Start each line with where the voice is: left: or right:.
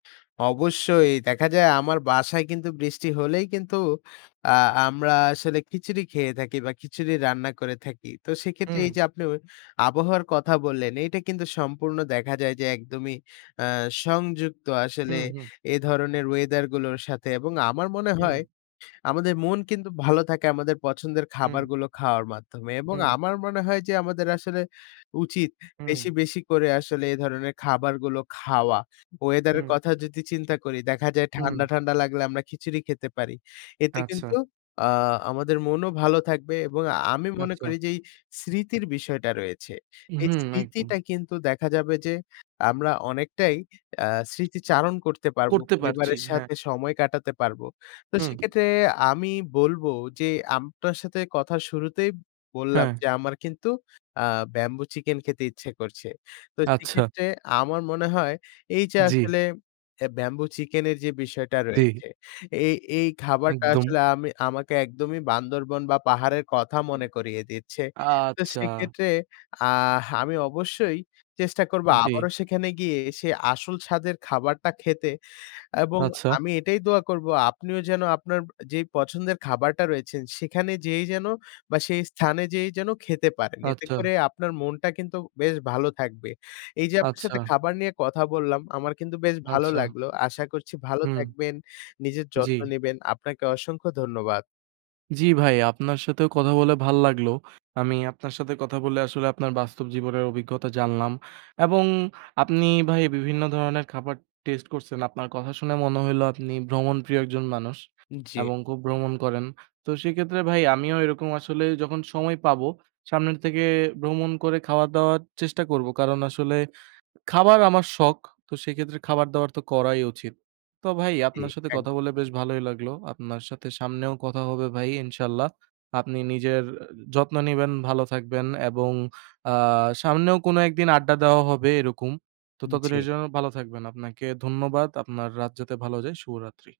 left: অবশ্যই, দেখা যায় আমার বাসায় কিন্তু বৃষ্টি হলেই কিন্তু আ আমরা আসলে খিচুড়ি খেয়ে থাকি, বা খিচুড়ি রান্না করে থাকি। তো সেক্ষেত্রে
right: হুম।
left: এই যে আপনিও আবহাওয়ার কথা বললেন এইটা কিন্তু সম্পূর্ণ দেখা যায় যে একদমই আ সংযুক্ত। আসলে
right: হুম, হুম।
left: এ ধরনের ওয়েদার গুলোর সাথে, এবং আমার মনে
right: হুম।
left: হয় আমাদের মন কিন্তু ভালো থাকে আমাদের পছন্দের
right: হুম।
left: খাবারগুলো খাওয়ার মাধ্যমে। এবং
right: হুম।
left: আমার মনে হয় যে, আমাদের আসলে উচিত বেশি,
right: হুম।
left: বেশি করে আসলে এ ধরনের খাবারগুলো খাওয়া। ওয়েদারের
right: হুম।
left: কথা যদি চিন্তা করি, দেখা যায়
right: হুম।
left: ঠান্ডা, ঠান্ডা লাগলে আমরা খিচুড়ি খেতে পারি। এতে কিন্তু
right: আচ্ছা।
left: আ আমাদের মনও ভালো থাকবে এবং আ আমি মনে
right: আচ্ছা।
left: করি যে এই স্মৃতির বিষয়টা রয়েছে।
right: উ
left: এই
right: হু, একদম।
left: স্মৃতিটা কিন্তু দেখা যাবে যে, আমরা অনেকটাই আ স্মৃতিচারণ করতে পারব।
right: করতে পারছি,
left: পরিবারের
right: হ্যাঁ।
left: সাথে সময় কাটাতে পারব। তো
right: হুম।
left: সেক্ষেত্রে আমি বলব যে আপনার সাথে কথার শুরুতেই বললাম
right: হ্যাঁ।
left: যে আমার কিন্তু আ ব্যাম্বু চিকেন খেতে ইচ্ছে করছে। তো
right: আচ্ছা।
left: সেক্ষেত্রে আমার মনে হয়, এই যে
right: জি।
left: আসলে এ ব্যাম্বু চিকেনের যে বিষয়টা
right: জি।
left: রয়েছে। এই এই খাবারটা
right: একদম।
left: আসলে আমি আমাকে একদমই বান্দরবন বা পাহাড়ের কথা মনে করিয়ে দিচ্ছে। তো
right: আচ্ছা।
left: সেক্ষেত্রে আহ আমি অবশ্যই চেষ্টা করব
right: জি।
left: আবারও সেখানে গিয়ে সে আসল স্বাদের খাবারটা খেতে। এবং
right: আচ্ছা।
left: আমি এটাই দোয়া করব আপনিও যেন আপনার যেই পছন্দের খাবারটা রয়েছেন সেখানে যেয়েই যেন বা সেই স্থানে যেয়েই যেন খেতে পারেন। এতে
right: আচ্ছা।
left: করে আপনার মনটা কিন্তু বেশ ভালো থাকবে। এই যে আপনার
right: আচ্ছা।
left: সাথে খাবার নিয়ে কথা বললাম, আমার কিন্তু বেশ ভালো
right: আচ্ছা।
left: লাগলো। আশা করছি ভালো
right: হুম।
left: থাকবেন। নিজের যত্ন
right: জি।
left: নিবেন। আপনাকে অসংখ্য ধন্যবাদ।
right: জি, ভাই আপনার সাথেও কথা বলে ভালো লাগলো। আমি আপনার সাথে কথা বলে আসলে আপনার বাস্তব জীবনের অভিজ্ঞতা জানলাম। এবং আপনি ভাই বিভিন্ন ধরনের খাবার টেস্ট করছেন। আপনার কথা শুনে মনে হইলো আপনি ভ্রমণ প্রিয় একজন মানুষ
left: জি।
right: এবং খুব ভ্রমণ করেন। তো সেক্ষেত্রে ভাই আমিও এরকম আসলেই যখন সময় পাবো সামনের থেকে ভ্রমণ করে খাওয়া দাওয়ার চেষ্টা করব। কারণ আসলে খাবার আমার শখ। তো সেক্ষেত্রে খাবার দাবার তো করাই উচিত। তো ভাই
left: জি,
right: আপনার সাথে কথা
left: একদম।
right: বলে বেশ ভালোই লাগলো। আপনার সাথে সামনেও কথা হবে ভাই, ইনশাল্লাহ। আপনি নিজের যত্ন নিবেন, ভালো থাকবেন এবং আ সামনেও কোন একদিন আড্ডা দেওয়া হবে এরকম। তো
left: উ জি।
right: ততদিনের জন্য ভালো থাকবেন। আপনাকে ধন্যবাদ। আপনার রাত যাতে ভালো যায়, শুভরাত্রি।